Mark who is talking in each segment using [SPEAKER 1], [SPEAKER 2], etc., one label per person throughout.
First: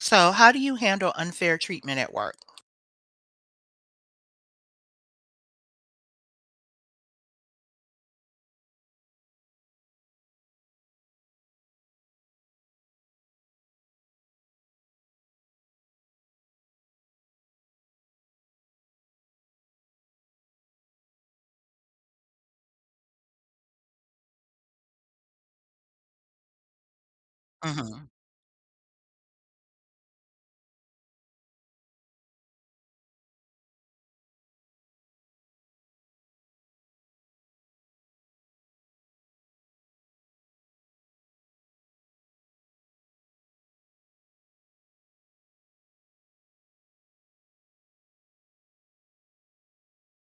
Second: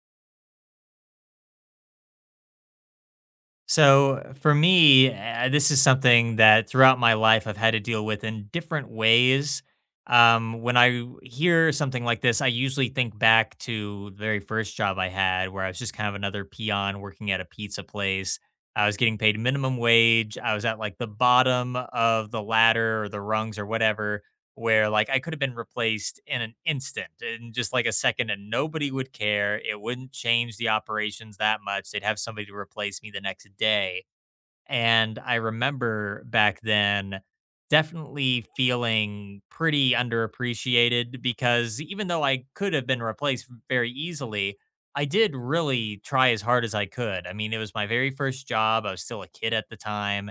[SPEAKER 1] So, how do you handle unfair treatment at work?
[SPEAKER 2] So for me, this is something that throughout my life I've had to deal with in different ways. When I hear something like this, I usually think back to the very first job I had, where I was just kind of another peon working at a pizza place. I was getting paid minimum wage. I was at like the bottom of the ladder or the rungs or whatever where like I could have been replaced in an instant, in just like a
[SPEAKER 1] Mhm.
[SPEAKER 2] second, and nobody would care. It wouldn't change the operations that much. They'd have somebody to replace me the next day, and I remember back then definitely feeling pretty underappreciated because even though I could have been replaced very easily, I did really try as hard as I could. I mean, it was my very first job. I was still a kid at the time.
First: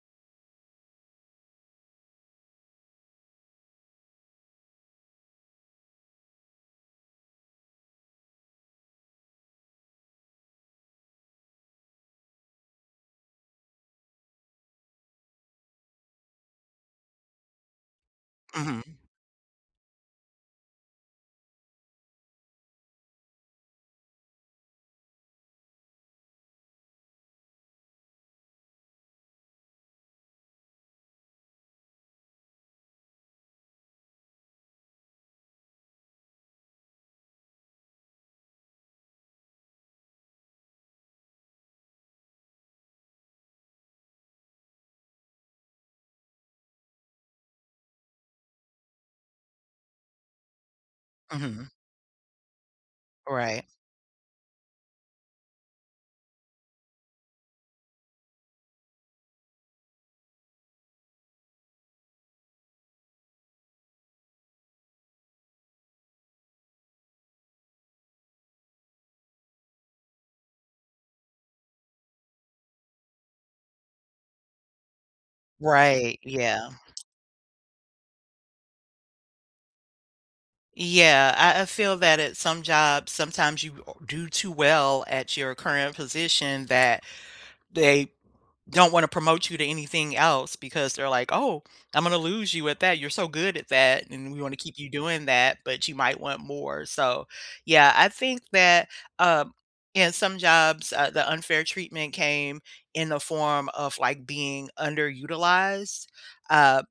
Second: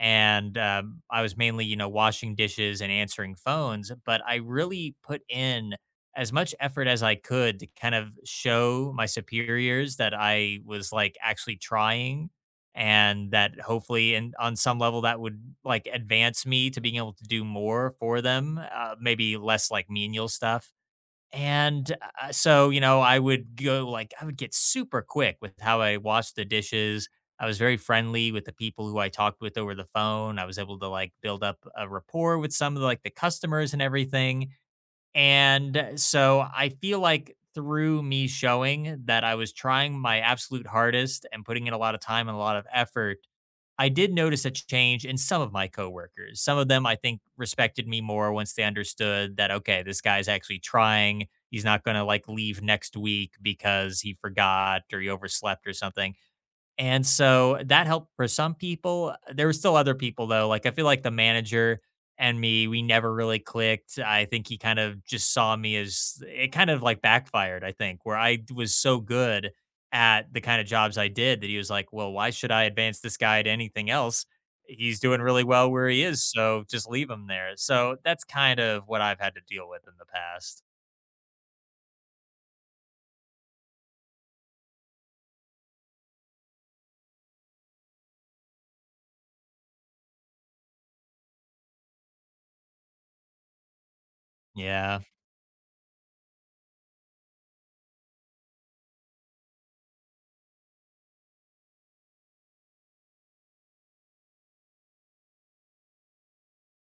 [SPEAKER 2] And I was mainly, you know, washing dishes and answering phones. But I really put in as much effort as I could to kind of show my superiors that I was like actually trying, and that hopefully and on some level that would like advance me to being able to do more for them,
[SPEAKER 1] Mhm.
[SPEAKER 2] maybe less like menial stuff. And so you know I would go like I would get super quick with how I washed the dishes. I was very friendly with the people who I talked with over the phone. I was able to like build up a rapport with some of the, like the customers and everything. And so I feel like through me showing that I was trying my absolute hardest and putting in a lot of time and a lot of effort, I did notice a change in some of my coworkers. Some of them, I think, respected me more once they understood that, okay, this guy's actually trying. He's
[SPEAKER 1] Mhm.
[SPEAKER 2] not going to like leave next week
[SPEAKER 1] Right.
[SPEAKER 2] because he forgot or he overslept or something. And so that helped for some people. There were still other people though. Like I feel like the manager and me, we never really clicked. I think he kind of just saw me as, it kind of like backfired, I think, where was so good at the kind of jobs I did that he was like, well, why should I advance this guy to anything else? He's doing really well where he
[SPEAKER 1] Right.
[SPEAKER 2] is. So
[SPEAKER 1] Yeah.
[SPEAKER 2] just leave him there. So that's kind of what I've had to deal with in the past.
[SPEAKER 1] Yeah. I feel that at some jobs, sometimes you do too well at your current position that they don't want to promote you to anything else because they're like, "Oh, I'm gonna lose you at that. You're so good at that, and we want to keep you
[SPEAKER 2] Yeah,
[SPEAKER 1] doing that, but you might want more." So, yeah, I think that um, in some jobs, the unfair treatment came in the form of like being underutilized. Uh,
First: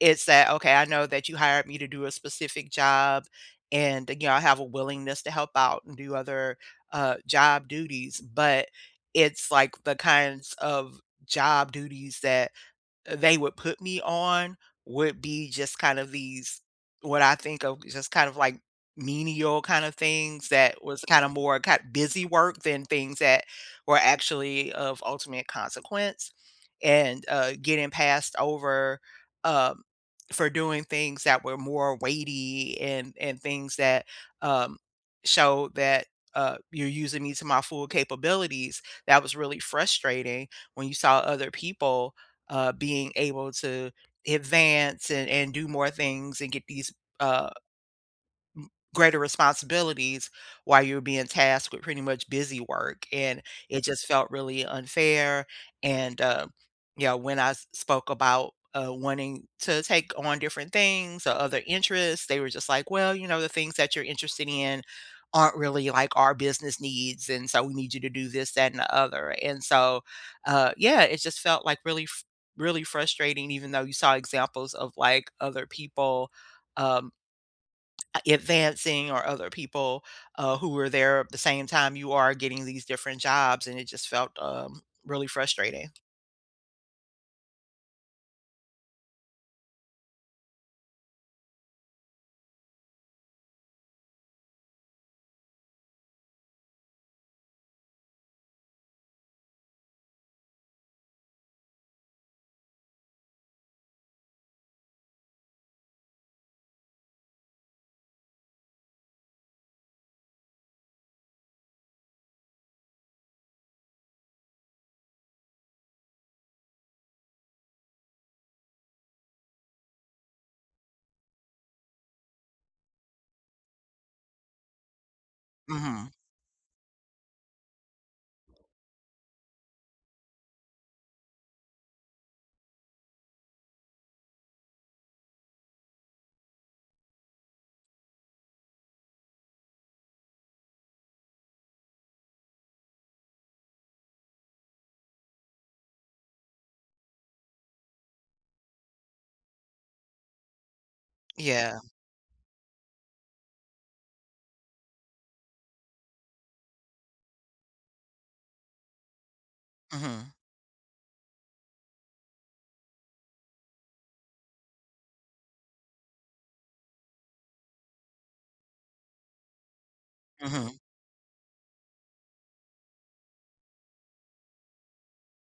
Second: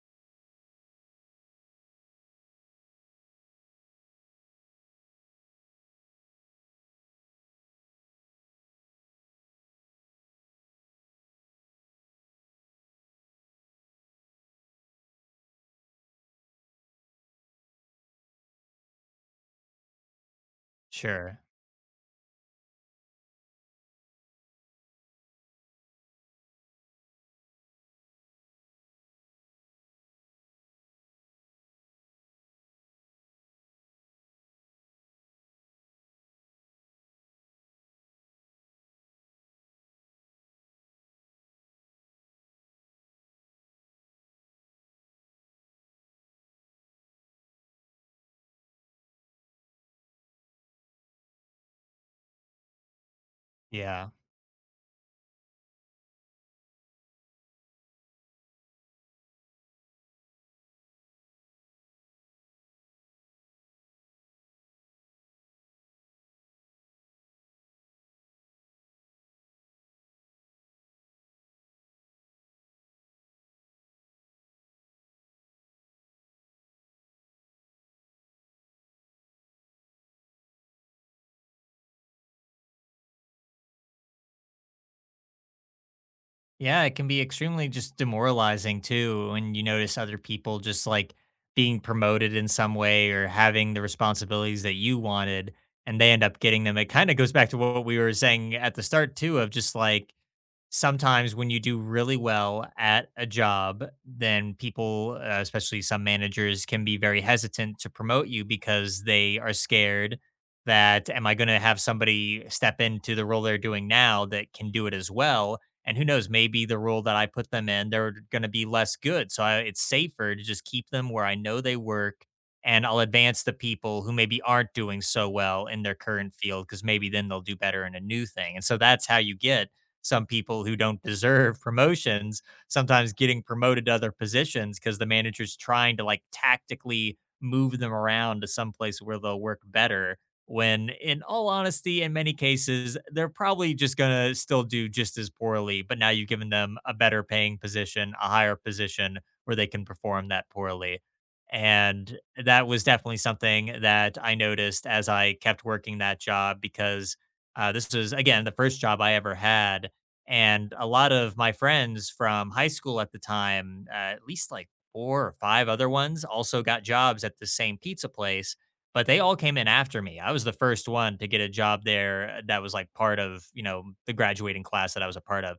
[SPEAKER 1] it's that, okay, I know that you hired me to do a specific job and, you know, I have a willingness to help out and do other job duties, but it's like the kinds of job duties that they would put me on would be just kind of these what I think of just kind of like menial kind of things that was kind of
[SPEAKER 2] sure.
[SPEAKER 1] more kind of busy work than things that were actually of ultimate consequence and getting passed over um, for doing things that were more weighty and things that um, show that you're using me to my full capabilities. That was really frustrating when you saw other people being able to advance and do more things and get these uh, greater responsibilities while you're being tasked with pretty much busy work. And it just
[SPEAKER 2] Yeah.
[SPEAKER 1] felt really unfair. And, you know, when I spoke about wanting to take on different things or other interests, they were just like, well, you know, the things that you're interested in aren't really like our business needs. And so we need you to do this, that, and the other. And so, yeah, it just felt like really, really frustrating, even though you saw examples of like other people. Um, Advancing or other people who were there at the same time you are getting these different jobs and it just felt really frustrating.
[SPEAKER 2] Yeah, it can be extremely just demoralizing too when you notice other people just like being promoted in some way or having the responsibilities that you wanted and they end up getting them. It kind of goes back to what we were saying at the start too of just like sometimes when you do really well at a job, then people, especially some managers, can be very hesitant to promote you because they are scared that, am I going to have somebody step into the role they're doing now that can do it as well? And who knows, maybe the role that I put them in, they're going to be less good. So I, it's safer to just keep them where I know they work. And I'll advance the people who maybe aren't doing so well in their
[SPEAKER 1] Mhm.
[SPEAKER 2] current field because maybe then they'll do better in a new thing. And so that's how you get some people who don't deserve promotions sometimes getting promoted to other positions because the manager's trying to like tactically move them around to someplace where they'll work better. When, in all honesty, in many cases, they're probably just going to still do just as poorly, but now you've given them a better paying position, a higher position where they can perform that poorly.
[SPEAKER 1] Yeah.
[SPEAKER 2] And that was definitely something that I noticed as I kept working that job because this was, again, the first job I ever had,
[SPEAKER 1] Mhm.
[SPEAKER 2] and a lot of my friends from high school at the time, at least like 4 or 5 other ones, also got jobs at the same pizza place, but they all came in after me. I was the
[SPEAKER 1] Mhm.
[SPEAKER 2] first one to get a job there that was like part of, you know, the graduating class that I was a part of.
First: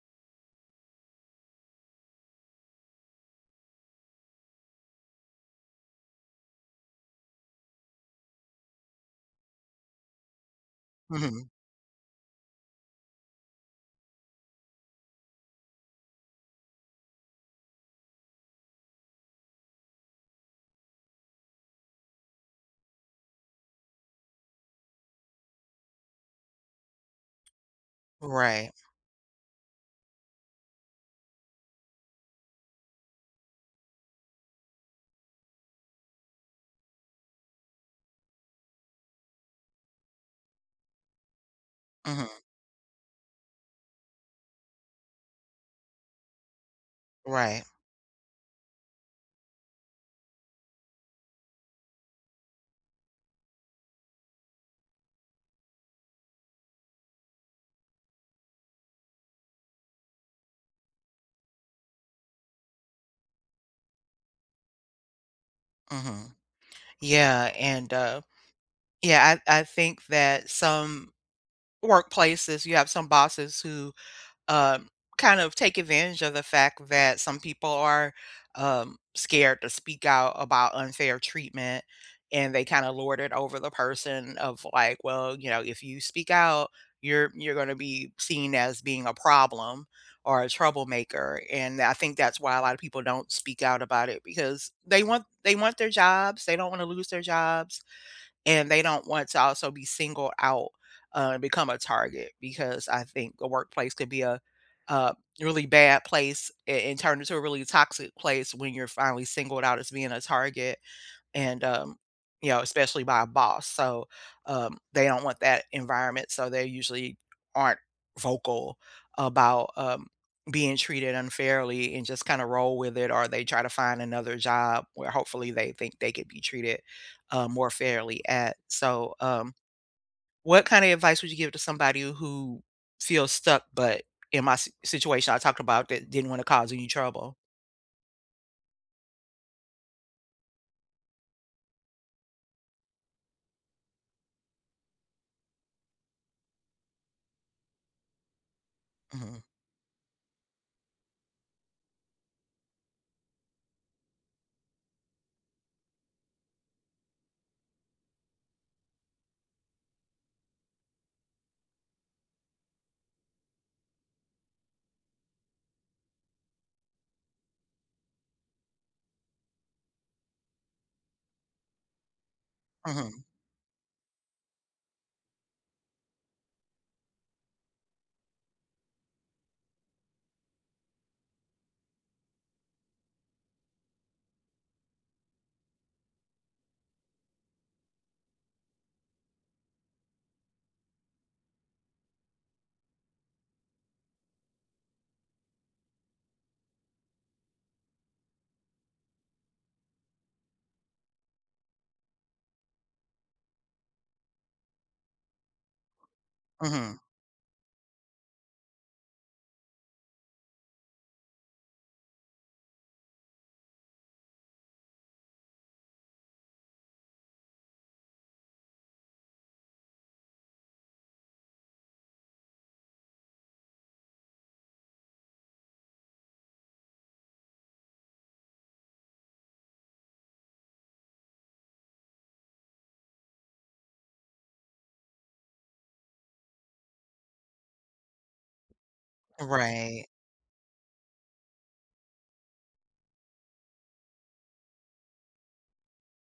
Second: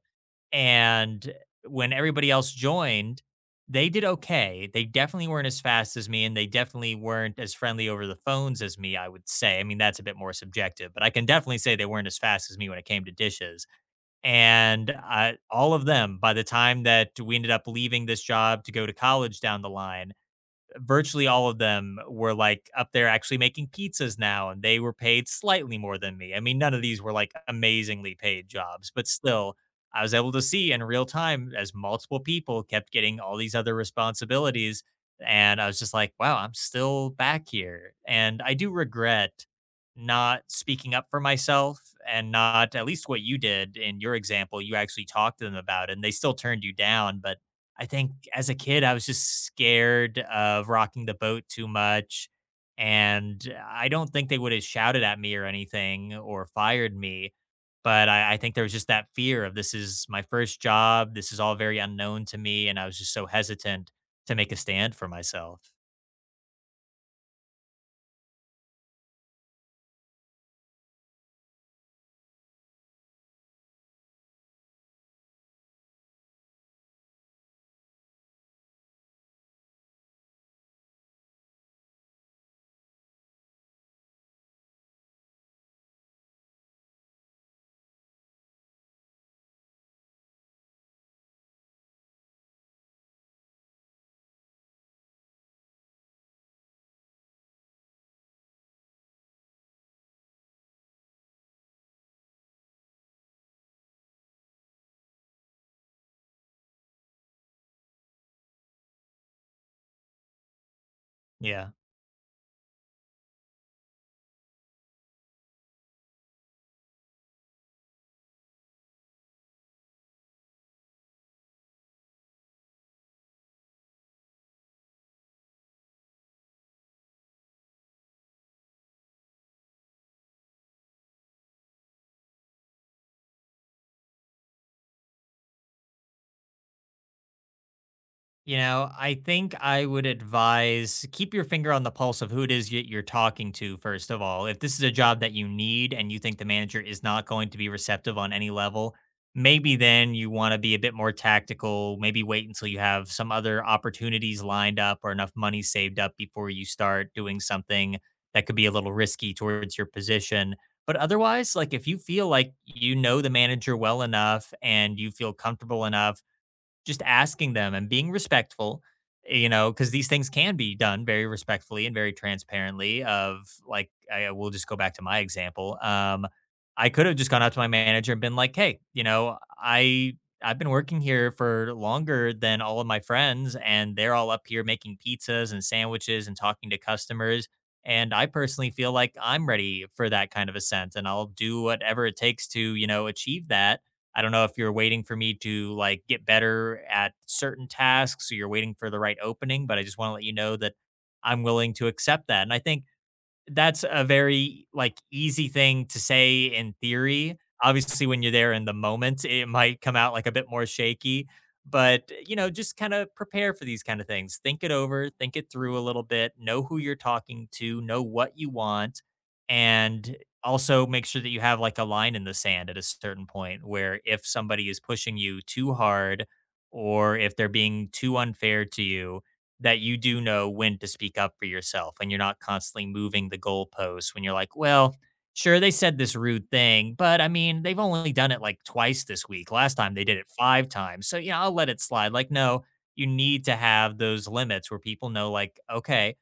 [SPEAKER 2] And when everybody else joined, they did okay. They definitely weren't as fast as me, and they definitely weren't as friendly over the phones as me, I would say. I mean, that's a bit more subjective, but I can
[SPEAKER 1] Mhm.
[SPEAKER 2] definitely say they weren't as fast as me when it came to dishes, and, all of them, by the time that we ended up leaving this job to go to college down the line, virtually all of them were like up there actually making pizzas now and they were paid slightly more than me. I mean, none of these were like amazingly paid
[SPEAKER 1] Right.
[SPEAKER 2] jobs, but still I was able to see in real time as multiple people kept getting all these other responsibilities and I was just like, wow, I'm still back here. And I do regret not speaking up for myself and
[SPEAKER 1] Mhm.
[SPEAKER 2] not at least what you did in your example, you actually talked to them about it and they still turned you down, but
[SPEAKER 1] Right.
[SPEAKER 2] I think as a kid, I was just scared of rocking the boat too much. And I don't think they would have shouted at me or anything or fired me. But I think there was just that fear of, this is my first job. This is all very unknown to me. And I was just so hesitant to make a stand for myself.
[SPEAKER 1] Mhm. Yeah, and I think that some workplaces, you have some bosses who um, kind of take advantage of the fact that some people are scared to speak out about unfair treatment and they kind of lord it over the person of like, well, you know, if you speak out, you're going to be seen as being a problem or a troublemaker. And I think that's why a lot of people don't speak out about it because they want their jobs, they don't want to lose their jobs, and they don't want to also be singled out, and become a target because I think the workplace could be a, uh, really bad place a and turn into a really toxic place when you're finally singled out as being a target and,
[SPEAKER 2] Yeah.
[SPEAKER 1] you know, especially by a boss. So, they don't want that environment, so they usually aren't vocal about, being treated unfairly and just kinda roll with it, or they try to find another job where hopefully they think they could be treated, more fairly at. So, what kinda advice would you give to somebody who feels stuck, but in my si situation I talked about that didn't wanna cause any trouble?
[SPEAKER 2] You know, I think I would advise keep your finger on the pulse of who it is that you're talking to, first of all. If this is a job that you need and you think the manager is not going to be receptive on any level,
[SPEAKER 1] Mhm.
[SPEAKER 2] maybe then you want to be a bit more tactical. Maybe wait until you have some other opportunities lined up or enough money saved up before you start doing something that could be a little risky towards your position. But otherwise, like if you feel like you know the manager well enough and you feel comfortable enough, just asking them and being respectful, you know, because these things can be done very respectfully and very transparently.
[SPEAKER 1] Mhm.
[SPEAKER 2] Of like, I will just go back to my example. I could have just gone out to my manager and been like, "Hey, you know, I've been working here for longer than all of my friends, and they're all up here making pizzas and sandwiches and talking to customers. And I personally feel like I'm ready for that kind of ascent, and I'll do whatever it takes to, you know, achieve that. I don't know if you're waiting for me to like get better at certain tasks or you're waiting for the right opening, but I just want to let you know that I'm willing to accept that." And I think that's a very, like, easy thing to say in
[SPEAKER 1] Mhm.
[SPEAKER 2] theory. Obviously, when you're there in the moment, it might come out, like, a bit more shaky, but, you know, just kinda prepare for these kinda things. Think it over, think it through a little bit, know who you're talking to, know what you want, and also make sure that you have, like, a line in the sand at a certain point where if somebody is pushing you too hard or if they're being too unfair to you, that you do know when to speak up for yourself and you're not constantly moving the goalposts when you're like, well, sure, they said this rude thing, but I mean, they've only done it like twice this week. Last time they
[SPEAKER 1] Right.
[SPEAKER 2] did it 5 times. So, yeah, I'll let it slide. Like, no, you need to have those limits where people know, like, okay,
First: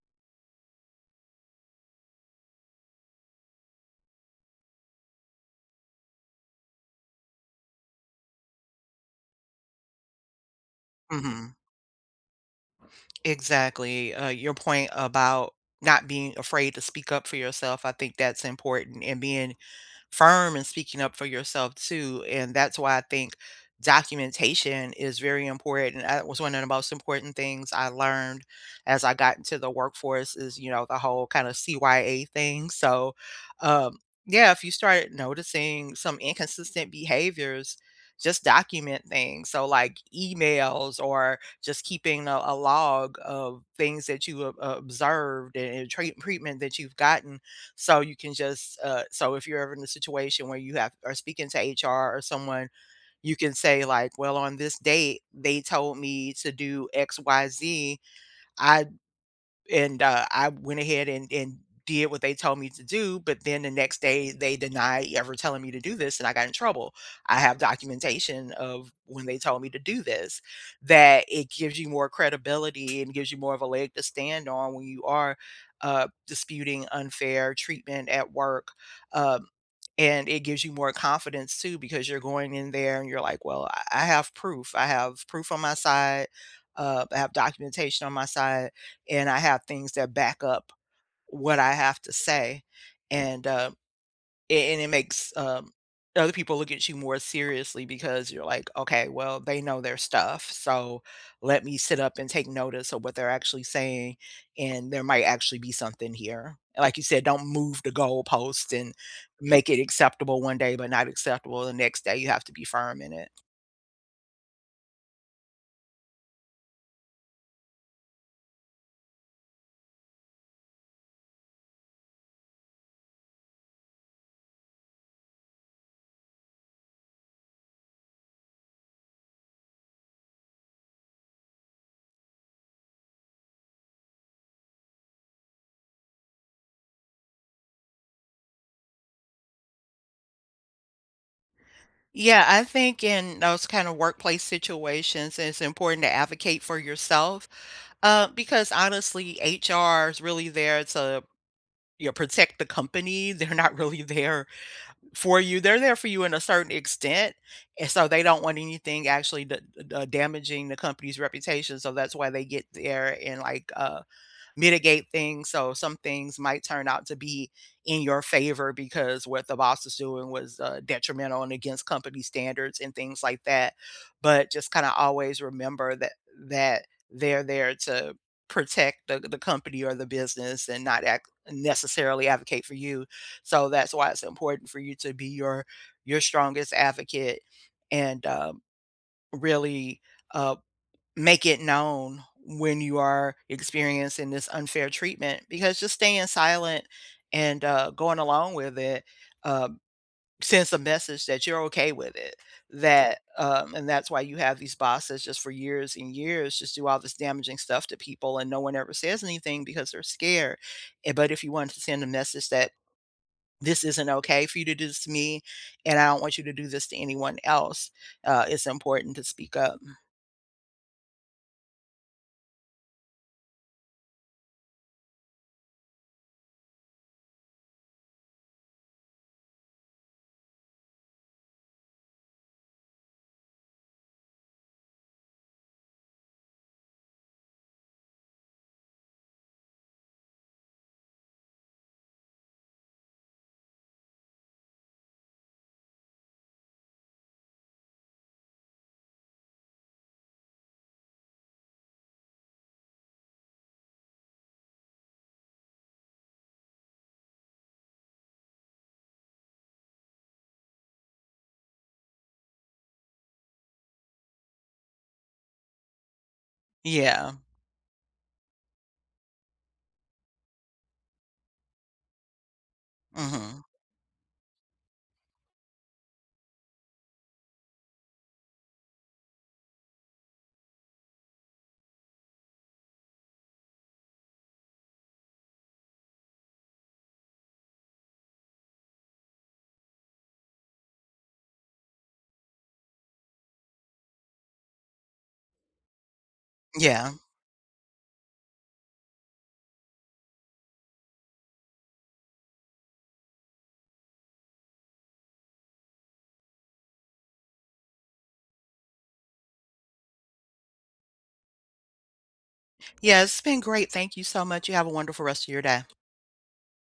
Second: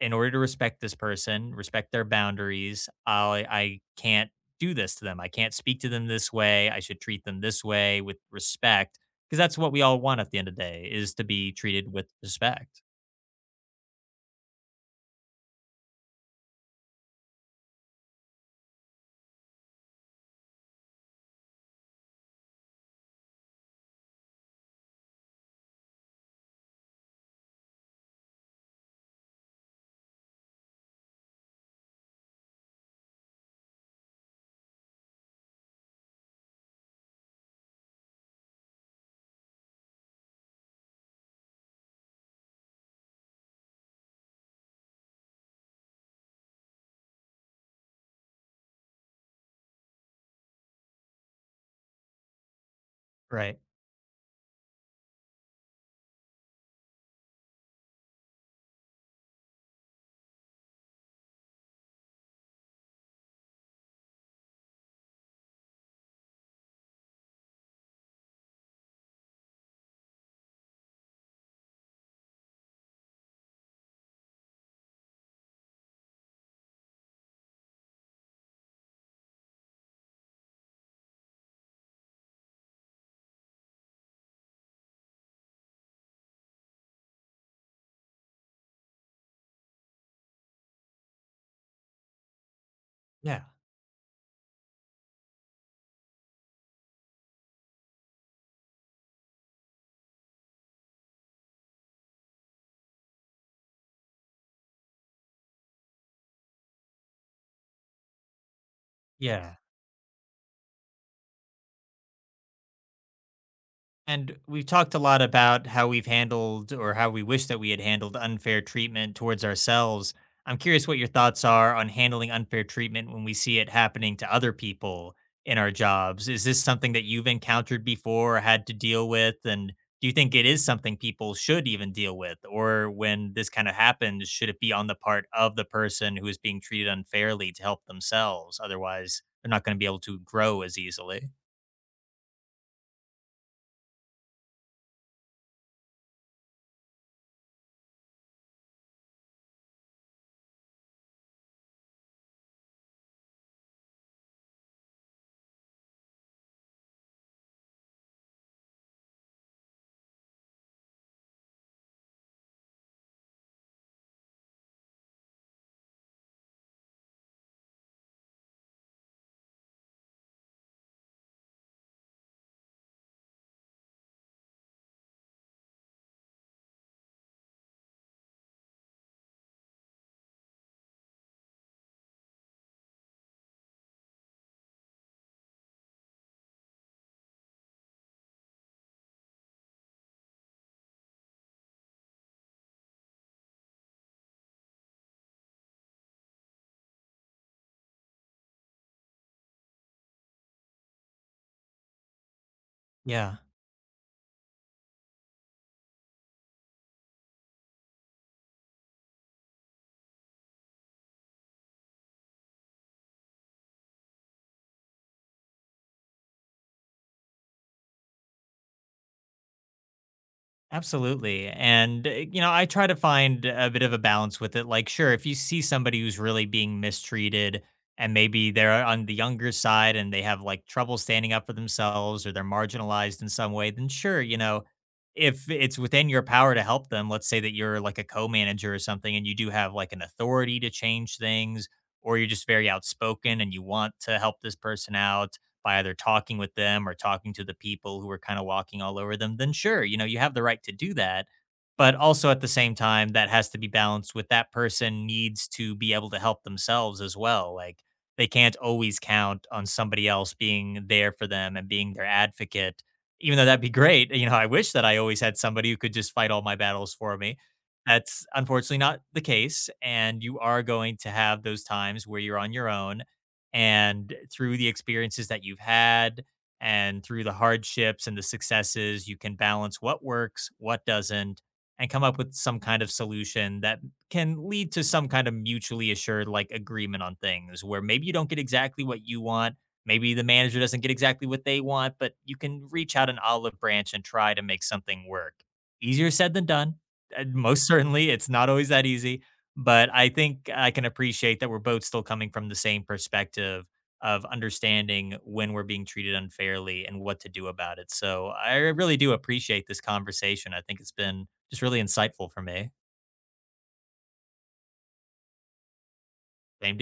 [SPEAKER 2] in order to respect this person, respect their boundaries, I can't do this to them. I can't speak to them this way. I should treat them this way with respect because that's what we all want at the end of the day is to be
[SPEAKER 1] Mhm.
[SPEAKER 2] treated with respect.
[SPEAKER 1] Exactly. Your point about not being afraid to speak up for yourself, I think that's important, and being firm and speaking up for yourself too. And that's why I think documentation is very important. That was one of the most important things I learned as I got into the workforce is, you know, the whole kind of CYA thing. So, um, yeah, if you start noticing some inconsistent behaviors, just document things. So, like emails or just keeping a log of things that you observed and, treatment that you've gotten, so you can just so if you're ever in a situation where you have are speaking to HR or someone, you can
[SPEAKER 2] Right.
[SPEAKER 1] say like, well, on this date they told me to do X, Y, Z. I And, I went ahead and did what they told me to do, but then the next day, they denied ever telling me to do this, and I got in trouble. I have documentation of when they told me to do this, that it gives you more credibility and gives you more of a leg to stand on when you are, disputing unfair treatment at work, um, and it gives you more confidence too because you're going in there and you're like, "Well, I have proof. I have proof on my side, I have documentation on my side," and I have things that back up what I have to say,
[SPEAKER 2] Yeah.
[SPEAKER 1] and, a and it makes, other people look at you more seriously because you're like, "Okay, well, they know their stuff, so let me sit up and take notice of what they're actually saying, and there might actually be something here." Like you said, don't move the goalpost and
[SPEAKER 2] Yeah.
[SPEAKER 1] make it acceptable one day, but not acceptable the next day. You have to be firm in it.
[SPEAKER 2] And we've talked a lot about how we've handled or how we wish that we had handled unfair treatment towards ourselves. I'm curious what your thoughts are on handling unfair treatment when we see it happening to other people in our jobs. Is this something that you've encountered before or had to deal with? And do you think it is something people should even deal with? Or when this kind of happens, should it be on the part of the person who is being treated unfairly to help themselves? Otherwise, they're not going to be able to grow as easily.
[SPEAKER 1] Yeah, I think in those kind of workplace situations, it's important to advocate for yourself, because honestly, HR is really there to, you know, protect the company. They're not really there for you. They're there for you in a certain extent, and so they don't want anything actually damaging the company's reputation. So that's why they get there and like mitigate things. So some things might turn out to be in your favor because what the boss is doing was detrimental and against company standards and things like that. But just kind of always remember that that they're there to protect the company or the business and not act necessarily advocate for you. So that's why it's important for you to be your strongest advocate and really uh, make it known when you are experiencing this unfair treatment, because just staying silent and going along with it uh, sends a message that you're okay with it. That
[SPEAKER 2] Yeah.
[SPEAKER 1] and that's why you have these bosses just for years and years just do all this damaging stuff to people and no one ever says anything because they're scared. But if you wanted to send a message that this isn't okay for you to do this to me, and I don't want you to do this to anyone else. It's important to speak up.
[SPEAKER 2] Absolutely. And, you know, I try to find a bit of a balance with it. Like, sure, if you see somebody who's really being mistreated and maybe they're on the younger side and they have like trouble standing up for themselves or they're marginalized in some way, then sure, you know, if it's within your power to help them, let's say that you're like a co manager or something and you do have like an authority to change things, or you're just very outspoken and you want to help this person out by either talking with them or talking to the people who were kind of walking all over them, then sure, you know, you have the right to do that. But also at the same time, that has to be balanced with that person needs to be able to help themselves as well. Like they can't always count on somebody else being there for them and being their advocate, even though that'd be great. You know, I wish that I always had somebody who could just fight all my battles for
[SPEAKER 1] Yeah.
[SPEAKER 2] me. That's unfortunately not the case. And you are going to have those times where you're on your own
[SPEAKER 1] Hmm.
[SPEAKER 2] and through the experiences that you've had and through the hardships and the successes, you can balance what works, what doesn't, and come up with some kind of solution that can lead to some kind of mutually assured like agreement on things where maybe you don't get exactly what you want, maybe the manager doesn't get exactly what they want, but you can reach out an olive branch and try to make something work. Easier said than done,
[SPEAKER 1] Yeah.
[SPEAKER 2] most certainly it's not always that easy, but I think I can appreciate that we're both still coming from the same perspective of understanding when we're being treated unfairly and what to do about it. So I really do appreciate this conversation. I think it's been just really insightful for me.
[SPEAKER 1] Yeah, it's been great. Thank you so much. You have a wonderful rest of your day.
[SPEAKER 2] Same to you.